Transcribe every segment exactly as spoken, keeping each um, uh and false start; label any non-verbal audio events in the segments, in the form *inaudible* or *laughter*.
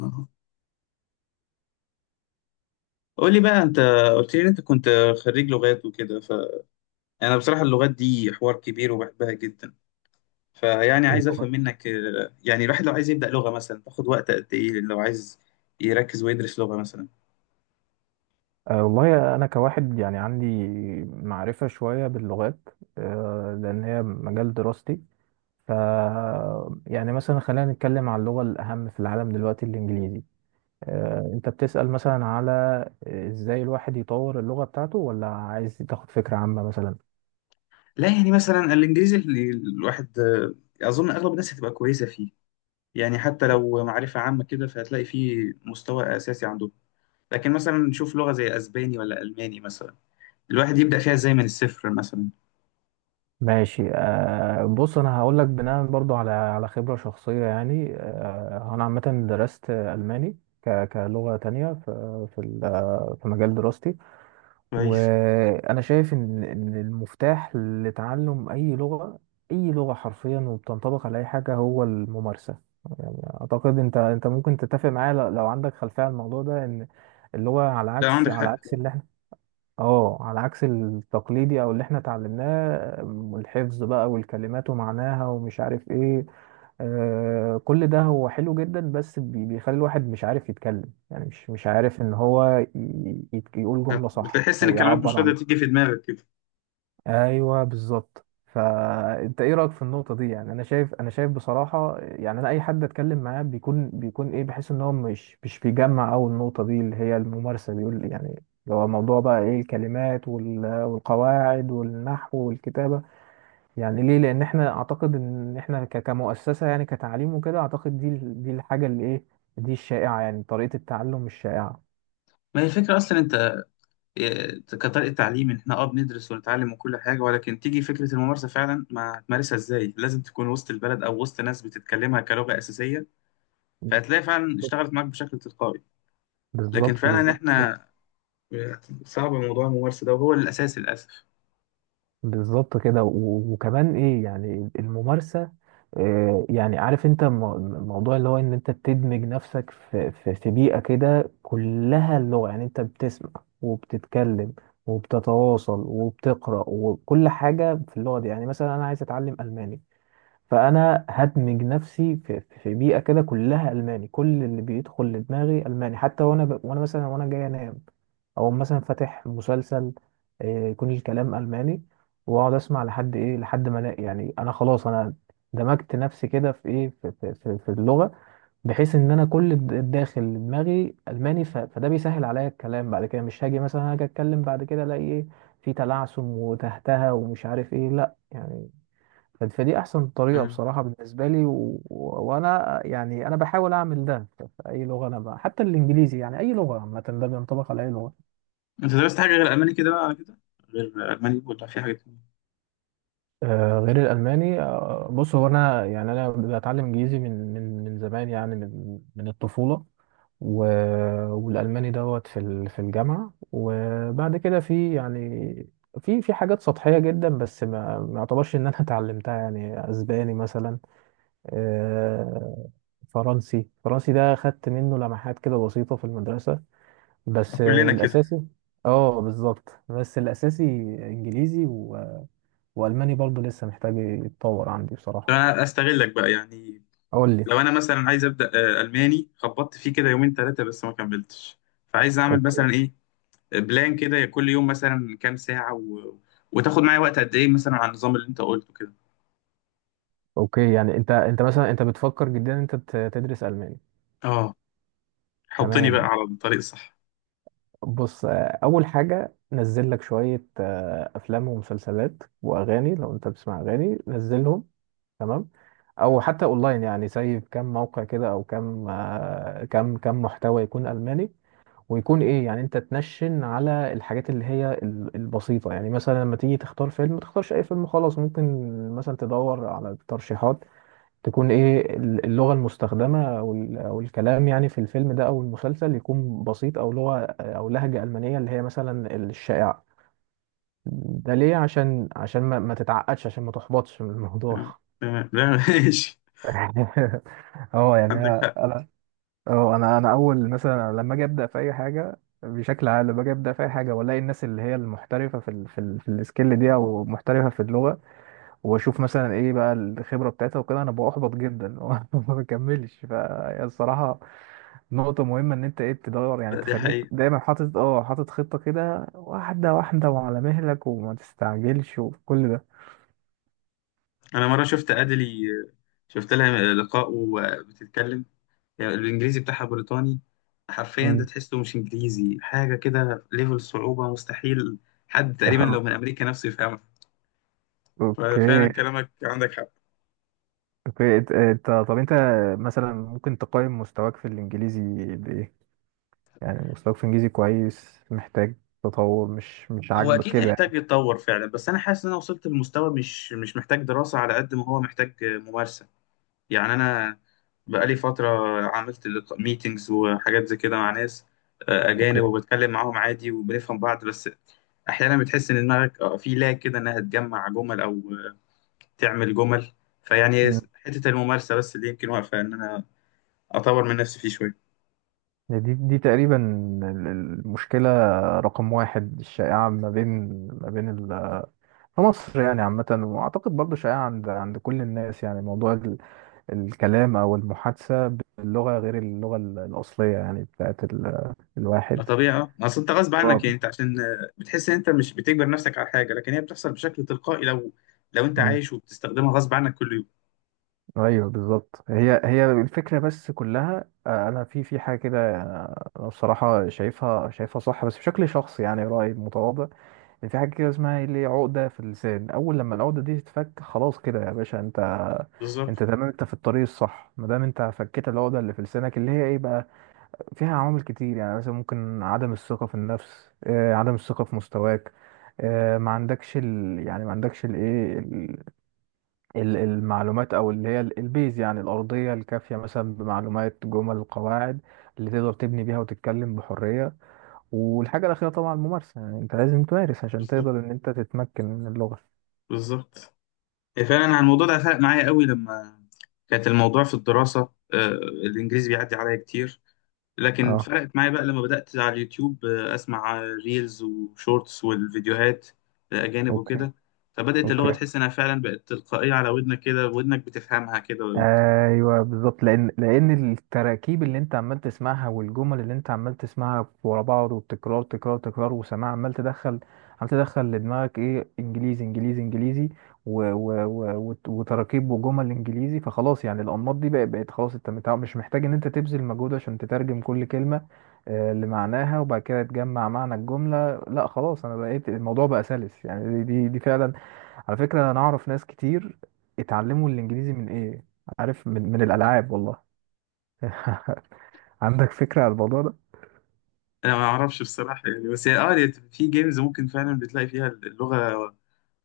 آه. قول لي بقى انت قلت لي إن انت كنت خريج لغات وكده فانا بصراحه اللغات دي حوار كبير وبحبها جدا. فيعني عايز افهم اللغات. منك آه، يعني الواحد لو عايز يبدا لغه مثلا تاخد وقت قد ايه لو عايز يركز ويدرس لغه مثلا. أه والله أنا كواحد يعني عندي معرفة شوية باللغات، أه لأن هي مجال دراستي. ف يعني مثلا خلينا نتكلم عن اللغة الأهم في العالم دلوقتي، الإنجليزي. أه أنت بتسأل مثلا على، آه، إزاي الواحد يطور اللغة بتاعته، ولا عايز تاخد فكرة عامة مثلا؟ لا يعني مثلا الانجليزي اللي الواحد آه، اظن اغلب الناس هتبقى كويسه فيه. يعني حتى لو معرفه عامه كده فهتلاقي فيه مستوى اساسي عندهم. لكن مثلا نشوف لغه زي اسباني ولا الماني مثلا، الواحد يبدا فيها ازاي من الصفر مثلا. ماشي. أه بص، أنا هقول لك بناء برضو على على خبرة شخصية. يعني أه أنا عامة درست ألماني ك- كلغة تانية في في ال- في مجال دراستي. كويس. وانا شايف ان ان المفتاح لتعلم اي لغه، اي لغه حرفيا، وبتنطبق على اي حاجه، هو الممارسه. يعني اعتقد انت انت ممكن تتفق معايا، ل- لو عندك خلفيه عن الموضوع ده، ان اللغه على لا عندك عكس على حق. عكس اللي احنا اه على عكس التقليدي، او اللي احنا اتعلمناه، م، الحفظ بقى، والكلمات ومعناها، ومش عارف ايه. آه كل ده هو حلو جدا، بس بي- بيخلي الواحد مش عارف يتكلم، يعني مش مش عارف ان هو ي- يت- يقول جملة صح بتحس ان او الكلمات مش يعبر قادره عن. تيجي في دماغك كده. ايوه بالظبط. فانت ايه رايك في النقطه دي؟ يعني انا شايف انا شايف بصراحه، يعني انا اي حد اتكلم معاه بيكون بيكون ايه، بحس ان هو مش مش بيجمع، او النقطه دي اللي هي الممارسه، بيقول يعني اللي هو موضوع بقى ايه، الكلمات وال- والقواعد والنحو والكتابه. يعني ليه؟ لان احنا اعتقد ان احنا ك- كمؤسسه، يعني كتعليم وكده، اعتقد دي ال- دي الحاجه اللي ايه، دي الشائعه، يعني طريقه التعلم الشائعه. ما هي الفكره اصلا انت إيه، كطريقه تعليم إن احنا اه بندرس ونتعلم وكل حاجه، ولكن تيجي فكره الممارسه فعلا ما هتمارسها ازاي. لازم تكون وسط البلد او وسط ناس بتتكلمها كلغه اساسيه، فهتلاقي فعلا اشتغلت معاك بشكل تلقائي. لكن بالظبط، فعلا بالظبط، بالظبط. احنا إيه، صعب موضوع الممارسه ده وهو الاساس للاسف. بالظبط كده. و- وكمان ايه يعني الممارسة. آه، يعني عارف انت، مو- موضوع اللي هو ان انت بتدمج نفسك في في في بيئة كده كلها اللغة، يعني انت بتسمع وبتتكلم وبتتواصل وبتقرأ وكل حاجة في اللغة دي. يعني مثلا انا عايز اتعلم ألماني، فانا هدمج نفسي في, في بيئه كده كلها الماني، كل اللي بيدخل لدماغي الماني، حتى وانا ب... وانا مثلا وانا جاي انام، او مثلا فاتح مسلسل، آه، يكون الكلام الماني، واقعد اسمع لحد ايه، لحد ما أنا- يعني انا خلاص انا دمجت نفسي كده في ايه، في, في, في, في اللغه، بحيث ان انا كل الد- الداخل دماغي الماني، ف... فده بيسهل عليا الكلام بعد كده. مش هاجي مثلا، هاجي اتكلم بعد كده الاقي ايه، في تلعثم وتهتها ومش عارف ايه، لا يعني. ف- فدي احسن طريقه مم. بصراحه بالنسبه لي. و... و... وانا يعني انا بحاول اعمل ده في في اي لغه انا بقى. حتى الانجليزي، يعني اي لغه عامه، ده بينطبق على اي لغه. انت درست حاجه غير الماني كده بقى على كده، غير الماني ولا في حاجه تانية؟ آه غير الالماني، آه بص، هو انا يعني انا بتعلم انجليزي من من من زمان، يعني من من الطفوله. و... والالماني دوت في ال... في الجامعه، وبعد كده في يعني في في حاجات سطحيه جدا، بس ما ما اعتبرش ان انا *laughs* اتعلمتها. يعني اسباني مثلا، آه، فرنسي، فرنسي ده خدت منه لمحات كده بسيطة في المدرسة، بس آه، كلنا كده. الأساسي. اه بالظبط، بس الأساسي إنجليزي، و... وألماني برضو لسه محتاج يتطور عندي طب بصراحة. انا استغلك بقى يعني. أقول لي. لو انا مثلا عايز ابدا آه، الماني، خبطت فيه كده يومين ثلاثه بس ما كملتش، فعايز اعمل اوكي. مثلا ايه. بلان كده كل يوم مثلا كام ساعه و... وتاخد معايا وقت قد ايه مثلا على النظام اللي انت قلته كده. اوكي يعني انت انت مثلا، انت بتفكر جدا ان انت ت- تدرس الماني. اه حطني بقى تمام. على الطريق الصح. بص، آه، اول حاجه نزل لك شويه، آه، افلام ومسلسلات واغاني، لو انت بتسمع اغاني نزلهم. تمام. او حتى اونلاين، يعني زي كم موقع كده، او كم، آه، كم كم محتوى يكون الماني. ويكون ايه يعني، انت تنشن على الحاجات اللي هي ال- البسيطه. يعني مثلا لما تيجي تختار فيلم، ما تختارش اي فيلم خلاص، ممكن مثلا تدور على ترشيحات تكون ايه ال- اللغه المستخدمه، او ال- أو الكلام يعني في الفيلم ده او المسلسل يكون بسيط، او لغه، آه، او لهجه المانيه اللي هي مثلا الشائعه. ده ليه؟ عشان عشان ما, ما تتعقدش، عشان ما تحبطش من الموضوع. آه، تمام لا *laughs* ماشي. *laughs* اه يعني عندك انا حق. انا اه انا انا اول مثلا لما اجي ابدا في اي حاجه، بشكل عام لما اجي ابدا في اي حاجه، والاقي الناس اللي هي المحترفه في ال في, ال في السكيل دي، او محترفه في اللغه، واشوف مثلا ايه بقى الخبره بتاعتها وكده، انا ببقى احبط جدا *laughs* ما بكملش. فهي الصراحه نقطه مهمه، ان انت ايه تدور يعني، لا دي تخليك حقيقة. دايما حاطط اه حاطط خطه كده، واحده واحده، وعلى مهلك، وما تستعجلش، وكل ده. انا مره شفت ادلي، شفت لها لقاء وبتتكلم. يعني الانجليزي بتاعها بريطاني، حرفيا ده مم. تحسه مش انجليزي، حاجه كده ليفل صعوبه مستحيل. حد تقريبا لو من *laughs* امريكا نفسه يفهمها. اوكي. فعلا كلامك عندك حق. اوكي. انت انت- طب انت مثلا ممكن تقيم مستواك في الانجليزي بايه؟ يعني مستواك في الانجليزي كويس، محتاج تطور، مش مش هو عاجبك اكيد كده يعني؟ يحتاج يتطور فعلا، بس انا حاسس ان انا وصلت لمستوى مش مش محتاج دراسه على قد ما هو محتاج ممارسه. يعني انا بقالي فتره عملت ميتينجز وحاجات زي كده مع ناس آه، اجانب، اوكي. وبتكلم معاهم عادي وبنفهم بعض، بس احيانا بتحس ان دماغك آه، في لا كده انها تجمع جمل او آه، تعمل جمل. فيعني مم. حته الممارسه بس اللي يمكن واقفه ان انا اطور من نفسي فيه شويه. يعني دي دي تقريبا ال- المشكله رقم واحد الشائعه ما بين، ما بين ال- في مصر يعني عامه، واعتقد برضو شائعه عند عند كل الناس. يعني موضوع ال- الكلام او المحادثه باللغه غير اللغه ال- الاصليه، يعني بتاعت ال- ما الواحد. طبيعي اه، اصل انت غصب اه عنك. يعني انت عشان آه، بتحس ان انت مش بتجبر نفسك على حاجه، لكن هي بتحصل بشكل تلقائي لو لو انت عايش وبتستخدمها غصب عنك كل يوم. ايوه بالظبط. هي هي الفكره بس كلها، آه، انا في في حاجه كده، آه، انا بصراحه شايفها شايفها صح بس بشكل شخصي، يعني رايي متواضع، ان في حاجه كده اسمها اللي هي عقده في اللسان. اول لما العقده دي تتفك، خلاص كده يا باشا، انت بالظبط انت تمام، انت في الطريق الصح ما دام انت فكيت العقده اللي في لسانك، اللي هي ايه بقى، فيها عوامل كتير. يعني مثلا ممكن عدم الثقه في النفس، آه، عدم الثقه في مستواك، آه، ما عندكش ال... يعني ما عندكش الايه ال- المعلومات، او اللي هي ال- البيز، يعني الارضيه الكافيه، مثلا بمعلومات جمل قواعد اللي تقدر تبني بيها وتتكلم بحريه. والحاجه الاخيره طبعا الممارسه، يعني انت لازم تمارس عشان بالظبط تقدر ان انت تتمكن من اللغه. بالظبط. هي فعلا انا الموضوع ده فرق معايا قوي لما كانت الموضوع في الدراسه، آه، الانجليزي بيعدي عليا كتير. لكن اه. فرقت معايا بقى لما بدات على اليوتيوب آه، اسمع ريلز وشورتس والفيديوهات آه، اجانب اوكي. وكده. فبدات اللغه اوكي. تحس انها فعلا بقت تلقائيه على ودنك كده، ودنك بتفهمها كده. ايوه بالظبط، لان لان التراكيب اللي انت عمال تسمعها، والجمل اللي انت عمال تسمعها ورا بعض، والتكرار تكرار تكرار وسماع، عمال تدخل، عمال تدخل لدماغك ايه، انجليزي انجليزي انجليزي، و و و وت- وتراكيب وجمل انجليزي. فخلاص يعني الانماط دي بقت بقت خلاص. انت متع- مش محتاج ان انت تبذل مجهود عشان تترجم كل كلمه آه، لمعناها، وبعد كده تجمع معنى الجمله. لا خلاص، انا بقيت، الموضوع بقى سلس يعني. دي دي, دي فعلا. على فكره، انا اعرف ناس كتير اتعلموا الانجليزي من ايه، عارف؟ من من الالعاب والله. *laughs* عندك فكره عن الموضوع ده؟ انا ما اعرفش بصراحه يعني، بس هي اه هي في جيمز ممكن فعلا بتلاقي فيها اللغه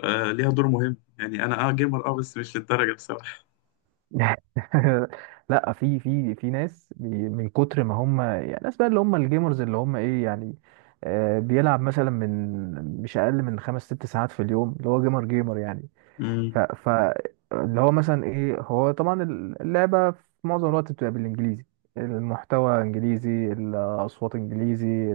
آه، ليها دور مهم. يعني انا اه جيمر اه بس مش للدرجه بصراحه. *laughs* لا، في في في ناس بي- من كتر ما هم، يعني الناس بقى اللي هم الجيمرز، اللي هم ايه يعني، آه، بيلعب مثلا من مش اقل من خمس ست ساعات في اليوم، اللي هو جيمر جيمر يعني. ف امم ف اللي هو مثلا ايه، هو طبعا اللعبه في معظم الوقت بتبقى بالانجليزي، المحتوى انجليزي، الاصوات انجليزي،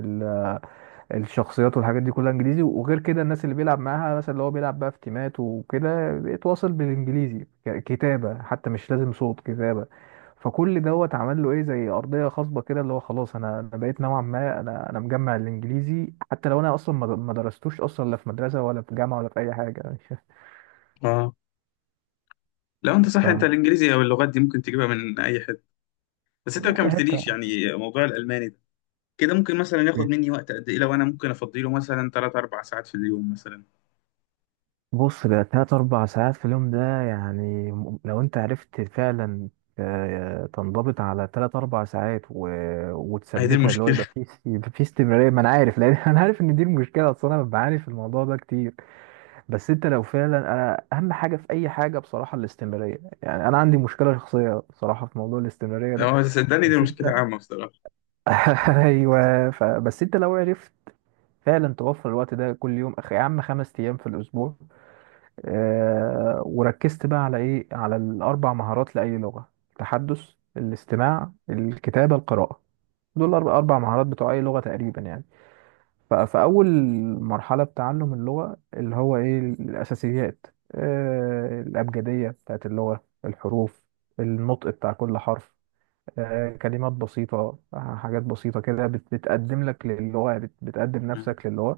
الشخصيات والحاجات دي كلها انجليزي. وغير كده الناس اللي بيلعب معاها، مثلا اللي هو بيلعب بقى في تيمات وكده، بيتواصل بالانجليزي ك- كتابة، حتى مش لازم صوت، كتابة. فكل دوت عمل له ايه زي ارضيه خصبه كده، اللي هو خلاص انا انا بقيت نوعا ما، انا انا مجمع الانجليزي، حتى لو انا اصلا ما ما درستوش اصلا، لا في مدرسه ولا في جامعه ولا في اي حاجه. اه لو انت *laughs* ف صح، انت الانجليزي او اللغات دي ممكن تجيبها من اي حته. بس انت ما لا يا حته كملتليش يعني موضوع الالماني ده. كده ممكن مثلا ياخد يعني. مني وقت قد ايه لو انا ممكن افضيله مثلا ثلاث أربع ساعات في اليوم مثلا. بص، ده تلات أربع ساعات في اليوم ده يعني، م- لو أنت عرفت فعلا، آه، تنضبط على تلات أربع ساعات و... هي دي وتثبتها، اللي هو يبقى المشكله. فيه است- يبقى فيه استمرارية. ما أنا عارف، لأن *laughs* أنا عارف إن دي المشكلة، أصل أنا بعاني في الموضوع ده كتير. بس أنت لو فعلا، أنا أهم حاجة في أي حاجة بصراحة الاستمرارية، يعني أنا عندي مشكلة شخصية بصراحة في موضوع الاستمرارية *laughs* ده. اه صدقني دي بس مشكله أنت عامه بصراحه. *laughs* أيوه. ف... بس أنت لو عرفت فعلا توفر الوقت ده كل يوم، أخ- يا عم خمس أيام في الأسبوع، آه، وركزت بقى على ايه، على الاربع مهارات لاي لغه: التحدث، الاستماع، الكتابه، القراءه. دول الأرب- اربع مهارات بتوع اي لغه تقريبا يعني. ف- فاول مرحله بتعلم اللغه اللي هو ايه، الاساسيات، آه، الابجديه بتاعت اللغه، الحروف، النطق بتاع كل حرف، آه، كلمات بسيطة، آه، حاجات بسيطة كده بت- بتقدم لك للغة، بت- بتقدم مم. نفسك للغة.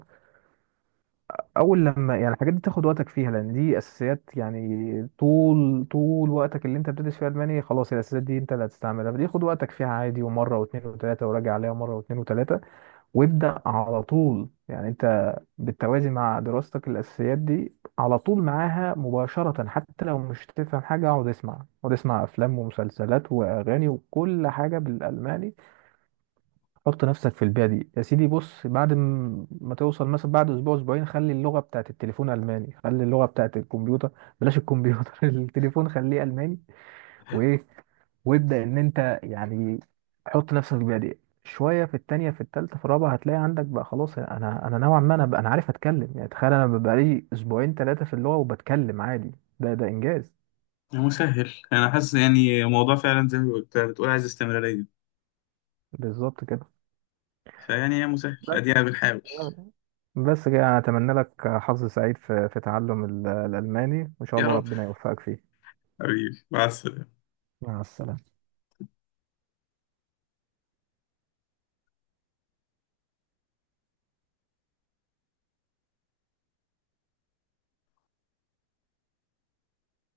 اول لما يعني الحاجات دي تاخد وقتك فيها لان دي اساسيات، يعني طول طول وقتك اللي انت بتدرس فيها الماني خلاص الاساسيات دي انت اللي هتستعملها. فدي خد وقتك فيها عادي، ومره واثنين وثلاثه، وراجع عليها مره واثنين وثلاثه. وابدا على طول يعني، انت بالتوازي مع دراستك الاساسيات دي على طول معاها مباشره، حتى لو مش تفهم حاجه. اقعد اسمع، اقعد اسمع، افلام ومسلسلات واغاني وكل حاجه بالالماني. حط نفسك في البيئة دي يا سيدي. بص بعد م- ما توصل مثلا، بعد أسبوع أسبوعين، خلي اللغة بتاعت التليفون ألماني، خلي اللغة بتاعت الكمبيوتر، بلاش الكمبيوتر *laughs* التليفون خليه ألماني. وإيه، وابدأ إن أنت يعني حط نفسك في البيئة دي. شوية في التانية، في التالتة، في الرابعة، هتلاقي عندك بقى خلاص، أنا أنا نوعا ما، أنا بقى، أنا عارف أتكلم يعني. تخيل أنا بقالي أسبوعين تلاتة في اللغة وبتكلم عادي! ده ده إنجاز. يا مسهل انا حاسس يعني موضوع فعلا زي ما قلت- بتقول عايز استمراريه. بالظبط كده. فيعني يا مسهل ادينا بنحاول. بس كده انا اتمنى لك حظ سعيد في في تعلم ال- الالماني، وان شاء يا الله رب. ربنا يوفقك فيه. حبيبي مع السلامة. مع السلامة.